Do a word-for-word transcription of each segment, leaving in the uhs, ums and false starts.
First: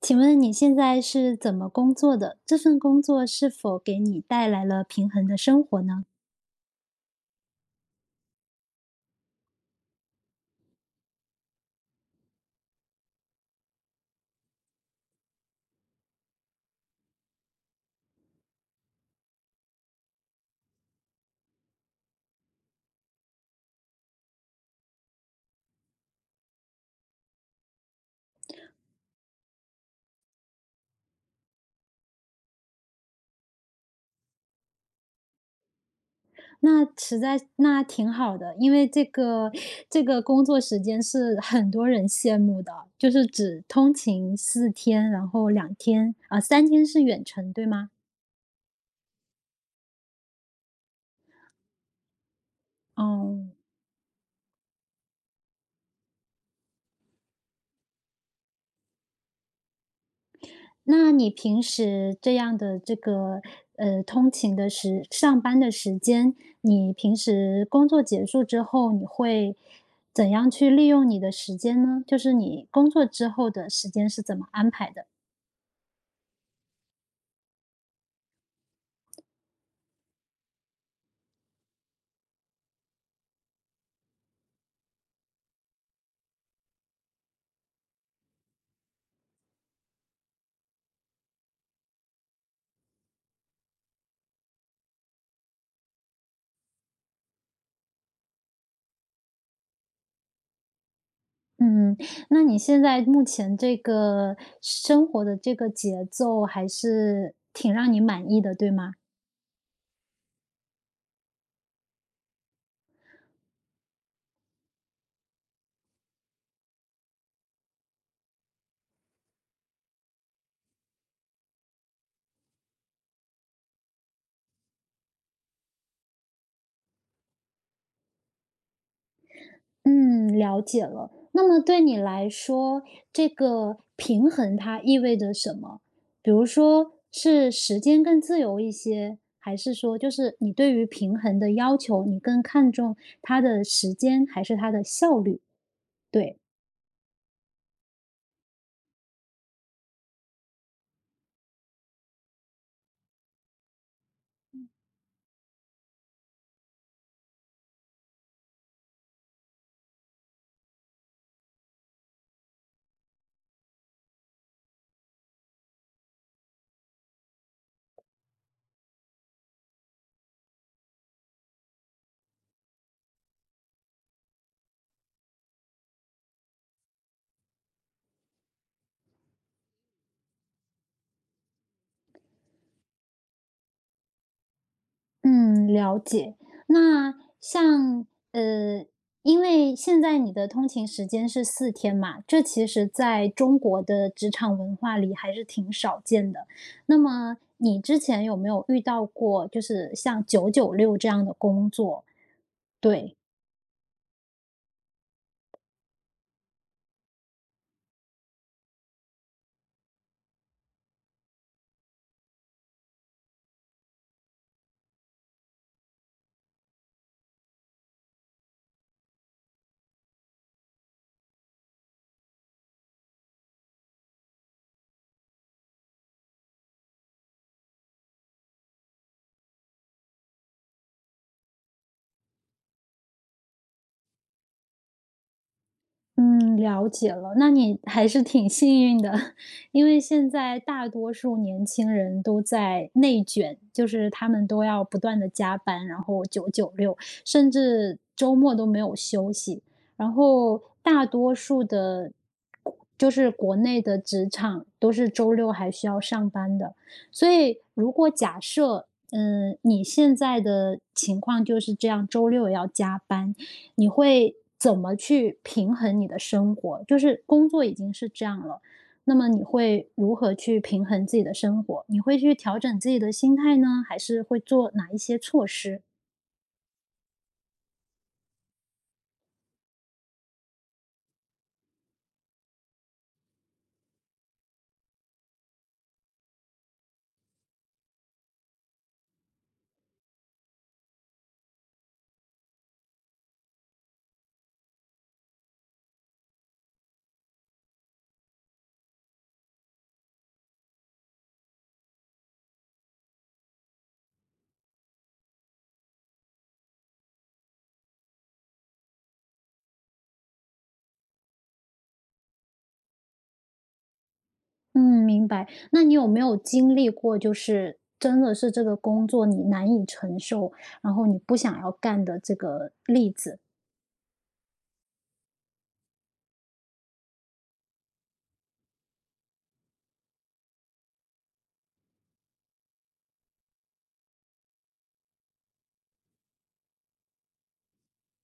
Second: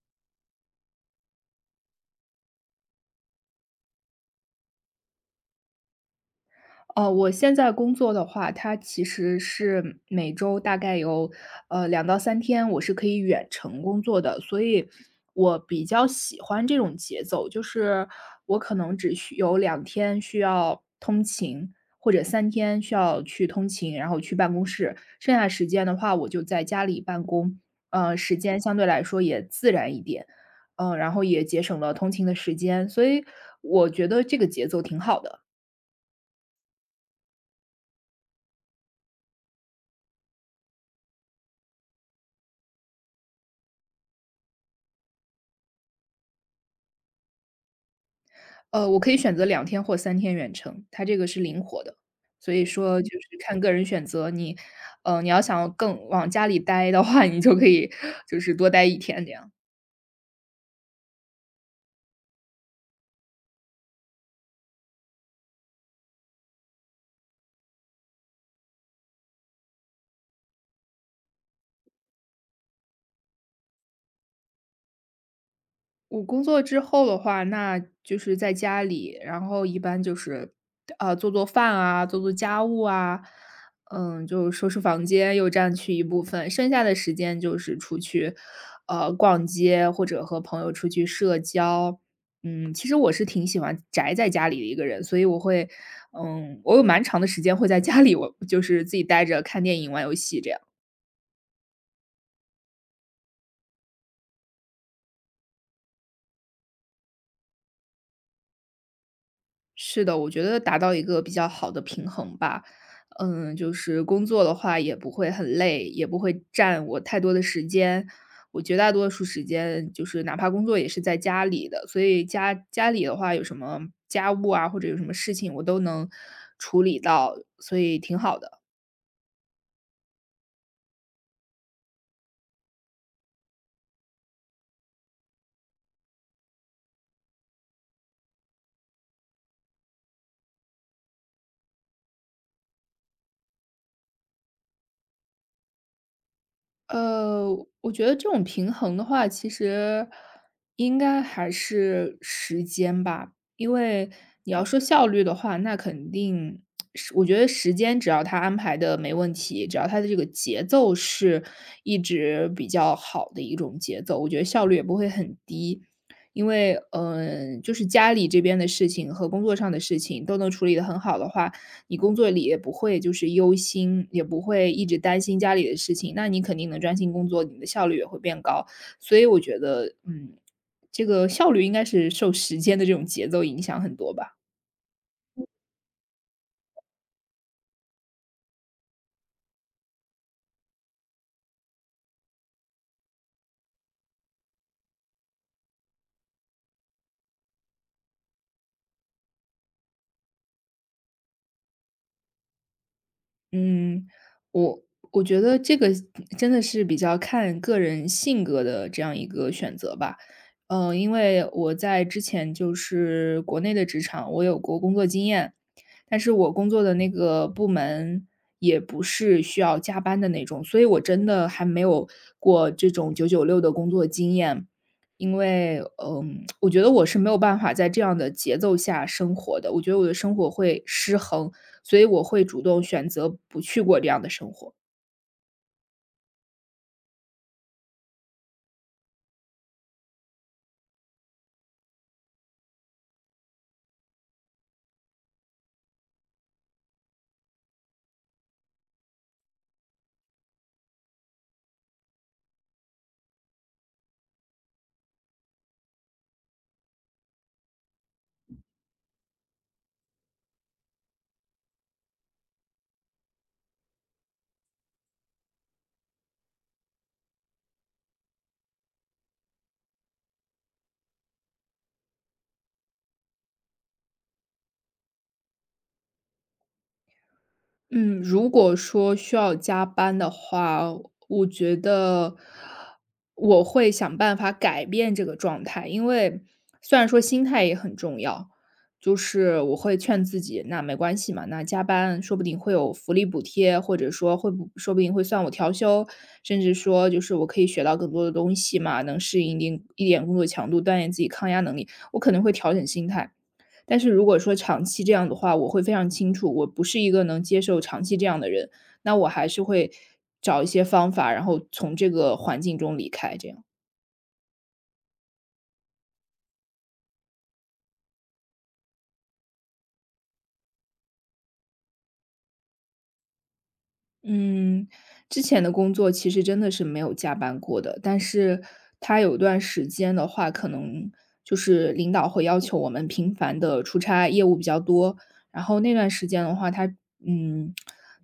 请问你现在是怎么工作的？这份工作是否给你带来了平衡的生活呢？呃，我现在工作的话，它其实是每周大概有，呃两到三天我是可以远程工作的，所以我比较喜欢这种节奏，就是我可能只需有两天需要通勤，或者三天需要去通勤，然后去办公室，剩下时间的话我就在家里办公，呃，时间相对来说也自然一点，嗯，然后也节省了通勤的时间，所以我觉得这个节奏挺好的。那实在那挺好的，因为这个这个工作时间是很多人羡慕的，就是只通勤四天，然后两天啊、三天是远程，对吗？呃，我可以选择两天或三天远程，它这个是灵活的。所以说嗯就是哦，看个人选择，你呃，你要想更往家里待的话，你就可以就是多待一天这样。那你平时这样的这个，呃，通勤的时上班的时间，你平时工作结束之后，你会怎样去利用你的时间呢？就是你工作之后的时间是怎么安排的？我工作之后的话，那就是在家里，然后一般就是，呃，做做饭啊，做做家务啊，嗯，就收拾房间又占去一部分，剩下的时间就是出去，呃，逛街或者和朋友出去社交。嗯，其实我是挺喜欢宅在家里的一个人，所以我会，嗯，我有蛮长的时间会在家里，我就是自己待着看电影、玩游戏这样。嗯，那你现在目前这个生活的这个节奏还是挺让你满意的，对吗？是的，我觉得达到一个比较好的平衡吧。嗯，就是工作的话也不会很累，也不会占我太多的时间。我绝大多数时间就是哪怕工作也是在家里的，所以家家里的话有什么家务啊，或者有什么事情我都能处理到，所以挺好的。嗯，了解了。那么对你来说，这个平衡它意味着什么？比如说是时间更自由一些，还是说就是你对于平衡的要求，你更看重它的时间还是它的效率？对。呃，我觉得这种平衡的话，其实应该还是时间吧。因为你要说效率的话，那肯定是我觉得时间只要他安排的没问题，只要他的这个节奏是一直比较好的一种节奏，我觉得效率也不会很低。因为，嗯、就是家里这边的事情和工作上的事情都能处理得很好的话，你工作里也不会就是忧心，也不会一直担心家里的事情，那你肯定能专心工作，你的效率也会变高。所以我觉得，嗯，这个效率应该是受时间的这种节奏影响很多吧。嗯，了解。那像呃，因为现在你的通勤时间是四天嘛，这其实在中国的职场文化里还是挺少见的。那么你之前有没有遇到过，就是像九九六这样的工作？对。嗯，我我觉得这个真的是比较看个人性格的这样一个选择吧。嗯，因为我在之前就是国内的职场，我有过工作经验，但是我工作的那个部门也不是需要加班的那种，所以我真的还没有过这种九九六的工作经验。因为，嗯，我觉得我是没有办法在这样的节奏下生活的，我觉得我的生活会失衡，所以我会主动选择不去过这样的生活。嗯，了解了，那你还是挺幸运的，因为现在大多数年轻人都在内卷，就是他们都要不断的加班，然后九九六，甚至周末都没有休息。然后大多数的就是国内的职场都是周六还需要上班的。所以如果假设，嗯，你现在的情况就是这样，周六也要加班，你会怎么去平衡你的生活？就是工作已经是这样了，那么你会如何去平衡自己的生活？你会去调整自己的心态呢，还是会做哪一些措施？嗯，如果说需要加班的话，我觉得我会想办法改变这个状态，因为虽然说心态也很重要，就是我会劝自己，那没关系嘛，那加班说不定会有福利补贴，或者说会不说不定会算我调休，甚至说就是我可以学到更多的东西嘛，能适应一定一点工作强度，锻炼自己抗压能力，我可能会调整心态。但是如果说长期这样的话，我会非常清楚，我不是一个能接受长期这样的人，那我还是会找一些方法，然后从这个环境中离开，这样。嗯，明白。那你有没有经历过，就是真的是这个工作你难以承受，然后你不想要干的这个例子？嗯，之前的工作其实真的是没有加班过的，但是他有段时间的话，可能就是领导会要求我们频繁的出差，业务比较多。然后那段时间的话，他嗯，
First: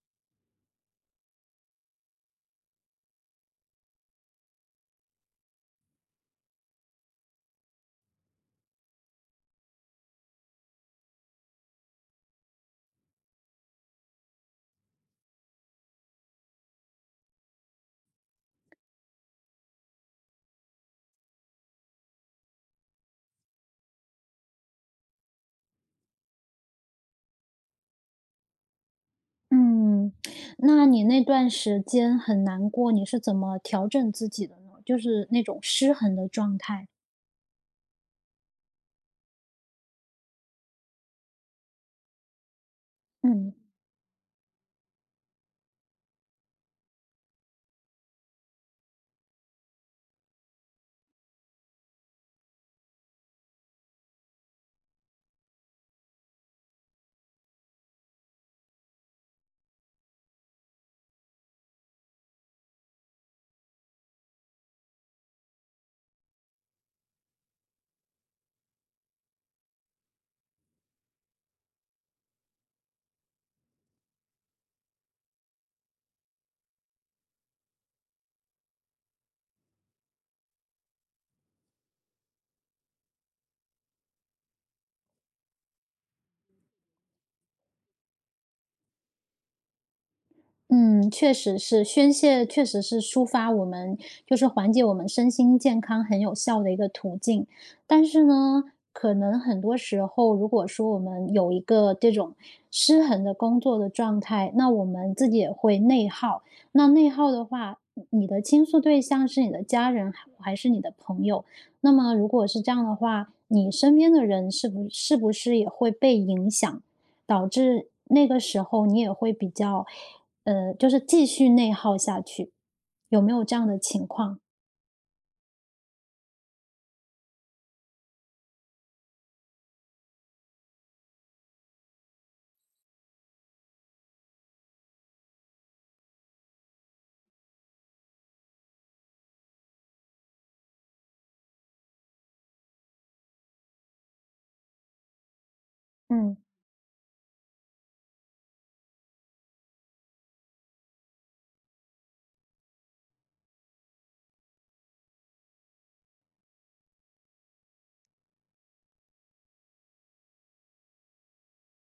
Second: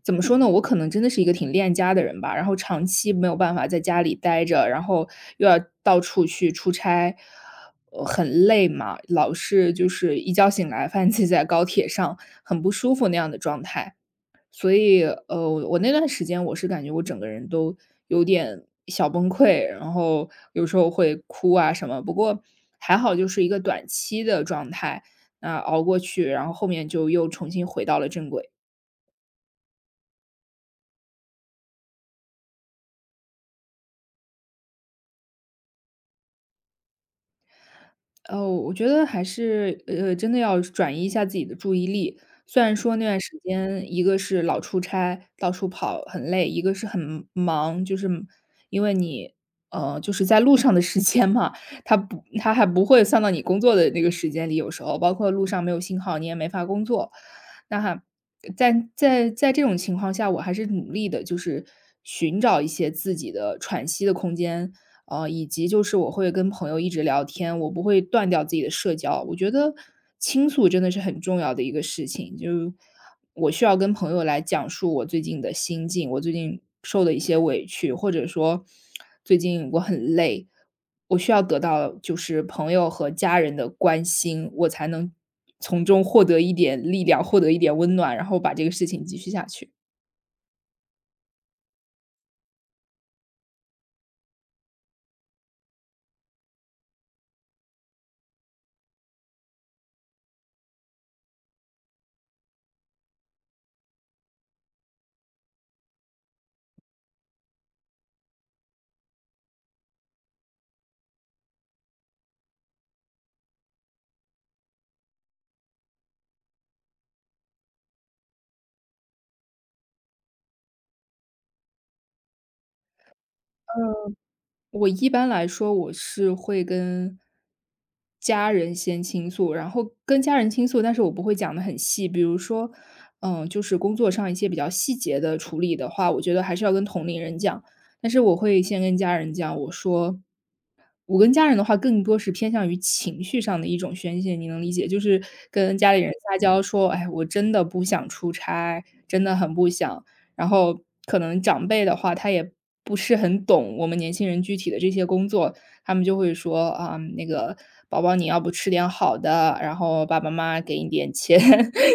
怎么说呢，我可能真的是一个挺恋家的人吧，然后长期没有办法在家里待着，然后又要到处去出差，呃，很累嘛，老是就是一觉醒来，发现自己在高铁上，很不舒服那样的状态。所以，呃，我那段时间我是感觉我整个人都有点小崩溃，然后有时候会哭啊什么。不过还好就是一个短期的状态，那熬过去，然后后面就又重新回到了正轨。嗯，那你那段时间很难过，你是怎么调整自己的呢？就是那种失衡的状态。哦，我觉得还是，呃，真的要转移一下自己的注意力。虽然说那段时嗯。间，一个是老出差，到处跑很累，一个是很忙，就是因为你，呃，就是在路上的时间嘛，它不它还不会算到你工作的那个时间里，有时候包括路上没有信号，你也没法工作。那还在在在这种情况下，我还是努力的，就是寻找一些自己的喘息的空间，呃，以及就是我会跟朋友一直聊天，我不会断掉自己的社交。我觉得倾诉真的是很重要的一个事情，就我需要跟朋友来讲述我最近的心境，我最近受的一些委屈，或者说最近我很累，我需要得到就是朋友和家人的关心，我才能从中获得一点力量，获得一点温暖，然后把这个事情继续下去。嗯，确实是，宣泄确实是抒发我们，就是缓解我们身心健康很有效的一个途径。但是呢，可能很多时候，如果说我们有一个这种失衡的工作的状态，那我们自己也会内耗。那内耗的话，你的倾诉对象是你的家人还是你的朋友？那么如果是这样的话，你身边的人是不是不是也会被影响？导致那个时候你也会比较，呃，就是继续内耗下去，有没有这样的情况？我一般来说，我是会跟家人先倾诉，然后跟家人倾诉，但是我不会讲的很细。比如说，嗯，就是工作上一些比较细节的处理的话，我觉得还是要跟同龄人讲。但是我会先跟家人讲，我说，我跟家人的话更多是偏向于情绪上的一种宣泄，你能理解，就是跟家里人嗯。撒娇说：“哎，我真的不想出差，真的很不想。”然后可能长辈的话，他也不是很懂我们年轻人具体的这些工作，他们就会说：“啊，那个宝宝你要不吃点好的，然后爸爸妈妈给你点钱。”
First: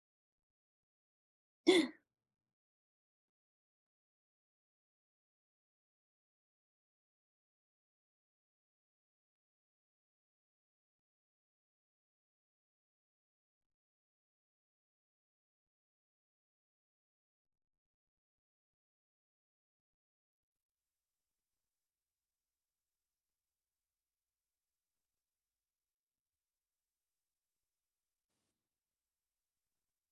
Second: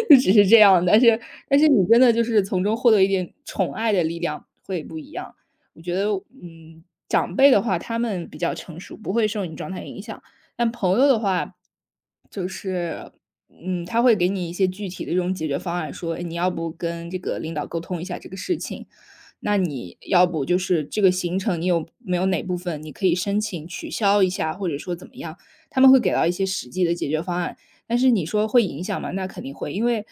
就只是这样，但是但是你真的就是从中获得一点宠爱的力量，会不一样。我觉得，嗯，长辈的话，他们比较成熟，不会受你状态影响。但朋友的话，就是，嗯，他会给你一些具体的这种解决方案，说，哎你要不跟这个领导沟通一下这个事情，那你要不就是这个行程你有没有哪部分你可以申请取消一下，或者说怎么样，他们会给到一些实际的解决方案。但是你说会影响吗？那肯定会，因为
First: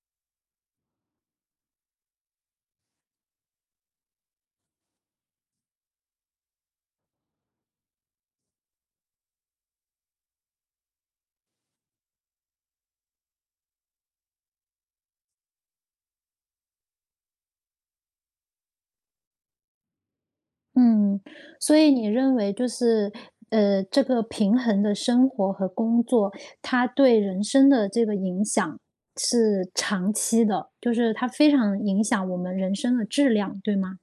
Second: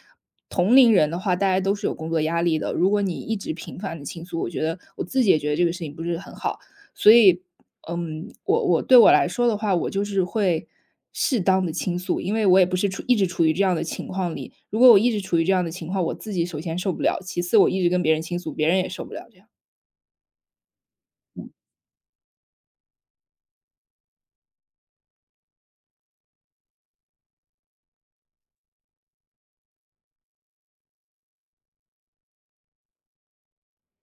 同龄人的话，大家都是有工作压力的。如果你一直频繁的倾诉，我觉得我自己也觉得这个事情不是很好，所以嗯，我我对我来说的话，我就是会适当的倾诉，因为我也不是处一直处于这样的情况里。如果我一直处于这样的情况，我自己首先受不了，其次我一直跟别人倾诉，别人也受不了这样。嗯，所以你认为就是呃，这个平衡的生活和工作，它对人生的这个影响是长期的，就是它非常影响我们人生的质量，对吗？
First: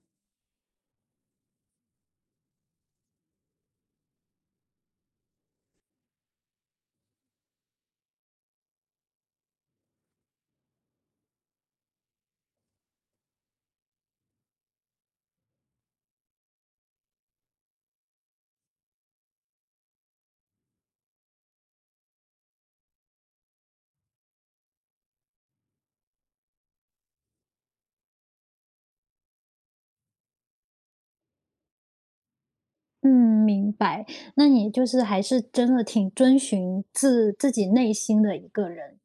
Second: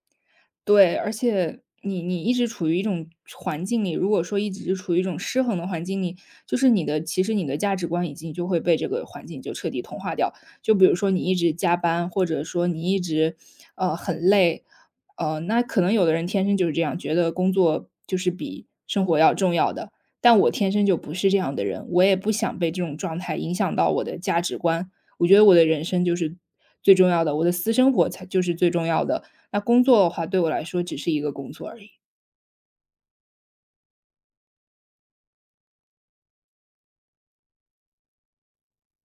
对，而且你你一直处于一种环境里，如果说一直是处于一种失衡的环境里，就是你的其实你的价值观已经就会被这个环境就彻底同化掉。就比如说你一直加班，或者说你一直呃很累，呃，那可能有的人天生就是这样，觉得工作就是比生活要重要的。但我天生就不是这样的人，我也不想被这种状态影响到我的价值观。我觉得我的人生就是最重要的，我的私生活才就是最重要的。那工作的话，对我来说只是一个工作而已。嗯，明白。那你就是还是真的挺遵循自自己内心的一个人。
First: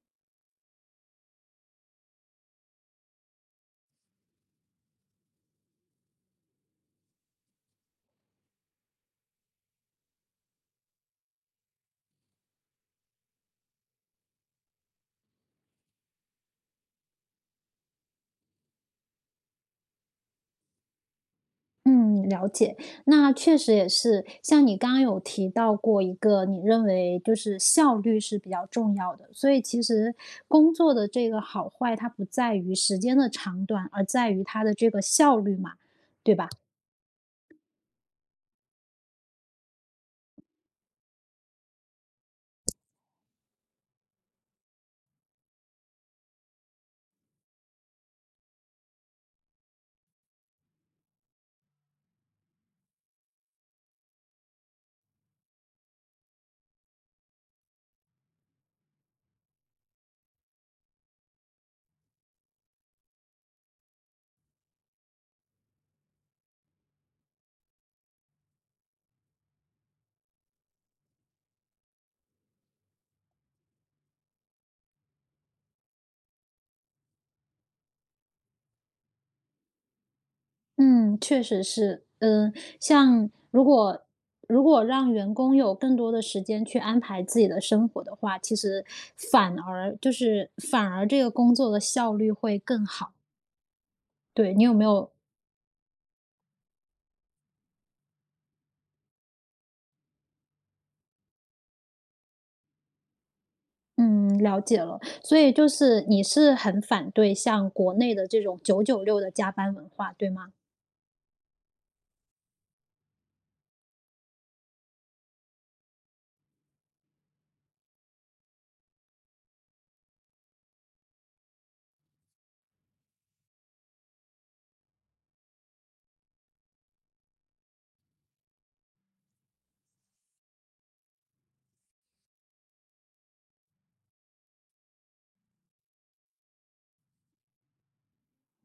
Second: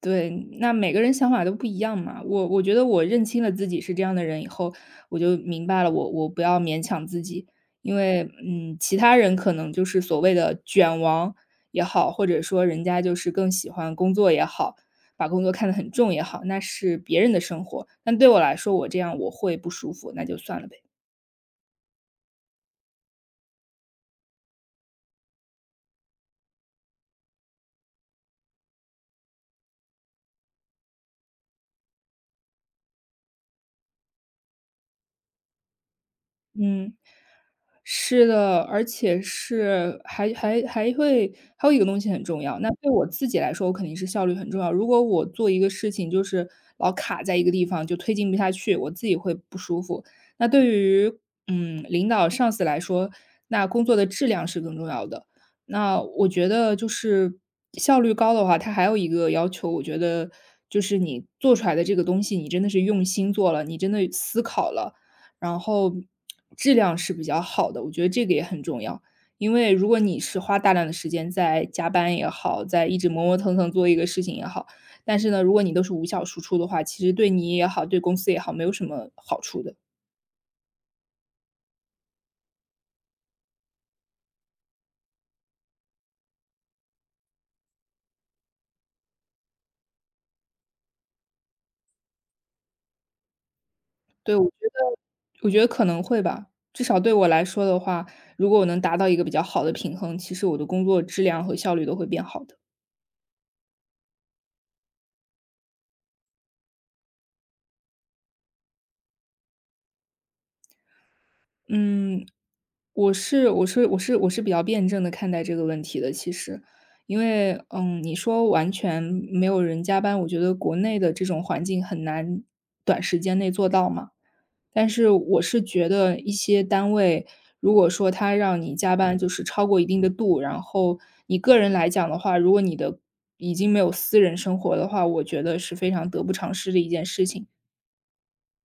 对，那每个人想法都不一样嘛。我我觉得我认清了自己是这样的人以后，我就明白了我我不要勉强自己，因为嗯，其他人可能就是所谓的卷王也好，或者说人家就是更喜欢工作也好，把工作看得很重也好，那是别人的生活。但对我来说，我这样我会不舒服，那就算了呗。嗯，了解。那确实也是，像你刚刚有提到过一个，你认为就是效率是比较重要的，所以其实工作的这个好坏，它不在于时间的长短，而在于它的这个效率嘛，对吧？嗯，是的，而且是还还还会还有一个东西很重要，那对我自己来说，我肯定是效率很重要。如果我做一个事情就是老卡在一个地方，就推进不下去，我自己会不舒服。那对于嗯领导上司来说，那工作的质量是更重要的。那我觉得就是效率高的话，它还有一个要求，我觉得就是你做出来的这个东西，你真的是用心做了，你真的思考了。然后质量是比较好的，我觉得这个也很重要。因为如果你是花大量的时间在加班也好，在一直磨磨蹭蹭做一个事情也好，但是呢，如果你都是无效输出的话，其实对你也好，对公司也好，没有什么好处的。嗯，确实是。嗯，像如果如果让员工有更多的时间去安排自己的生活的话，其实反而就是反而这个工作的效率会更好。对，我觉对，你有没得有我觉得可能会吧，至少对我来说的话，如果我能达到一个比较好的平衡，其实我的工作质量和效率都会变好的。嗯，了解了。所以就是你是很反对像国内的这种九九六的加班文化，对吗？嗯，我是我是我是我是比较辩证的看待这个问题的，其实。因为，嗯，你说完全没有人加班，我觉得国内的这种环境很难短时间内做到嘛。但是我是觉得一些单位，如果说他让你加班就是超过一定的度，然后你个人来讲的话，如果你的已经没有私人生活的话，我觉得是非常得不偿失的一件事情。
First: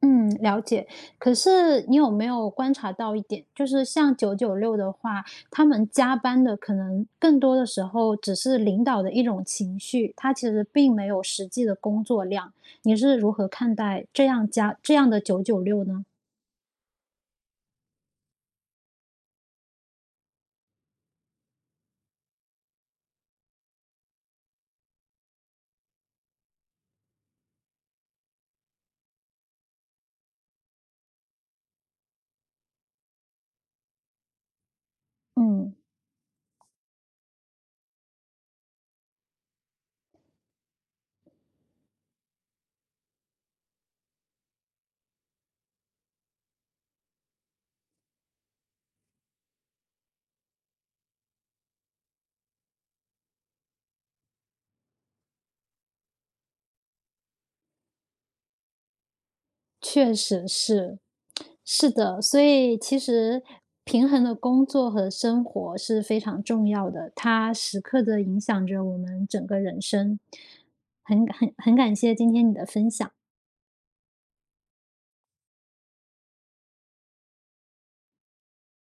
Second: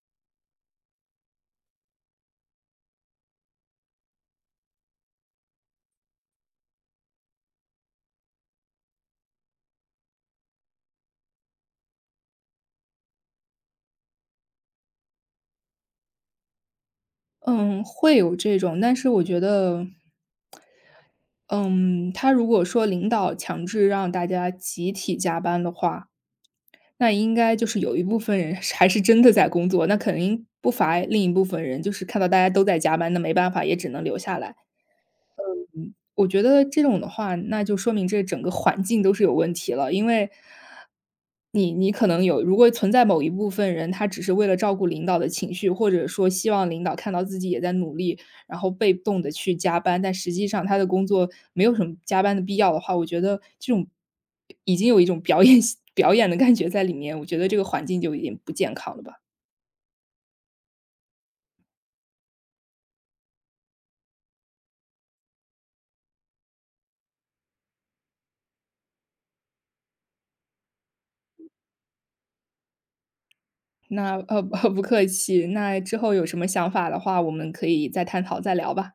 嗯，了解。可是你有没有观察到一点，就是像九九六的话，他们加班的可能更多的时候只是领导的一种情绪，他其实并没有实际的工作量。你是如何看待这样加这样的九九六呢？嗯，会有这种，但是我觉得嗯，他如果说领导强制让大家集体加班的话，那应该就是有一部分人 是还是真的在工作，那肯定不乏另一部分人，就是看到大家都在加班，那没办法，也只能留下来。嗯。我觉得这种的话，那就说明这整个环境都是有问题了。因为你你可能有如果存在某一部分人，他只是为了照顾领导的情绪，或者说希望领导看到自己也在努力，然后被动的去加班，但实际上他的工作没有什么加班的必要的话，我觉得这种已经有一种表演 表演的感觉在里面，我觉得这个环境就有点不健康了吧。确实是，是的，所以其实平衡的工作和生活是非常重要的，它时刻的影响着我们整个人生。很很很感谢今天你的分享。那，呃 不客气，那之后有什么想法的话，我们可以再探讨再聊吧。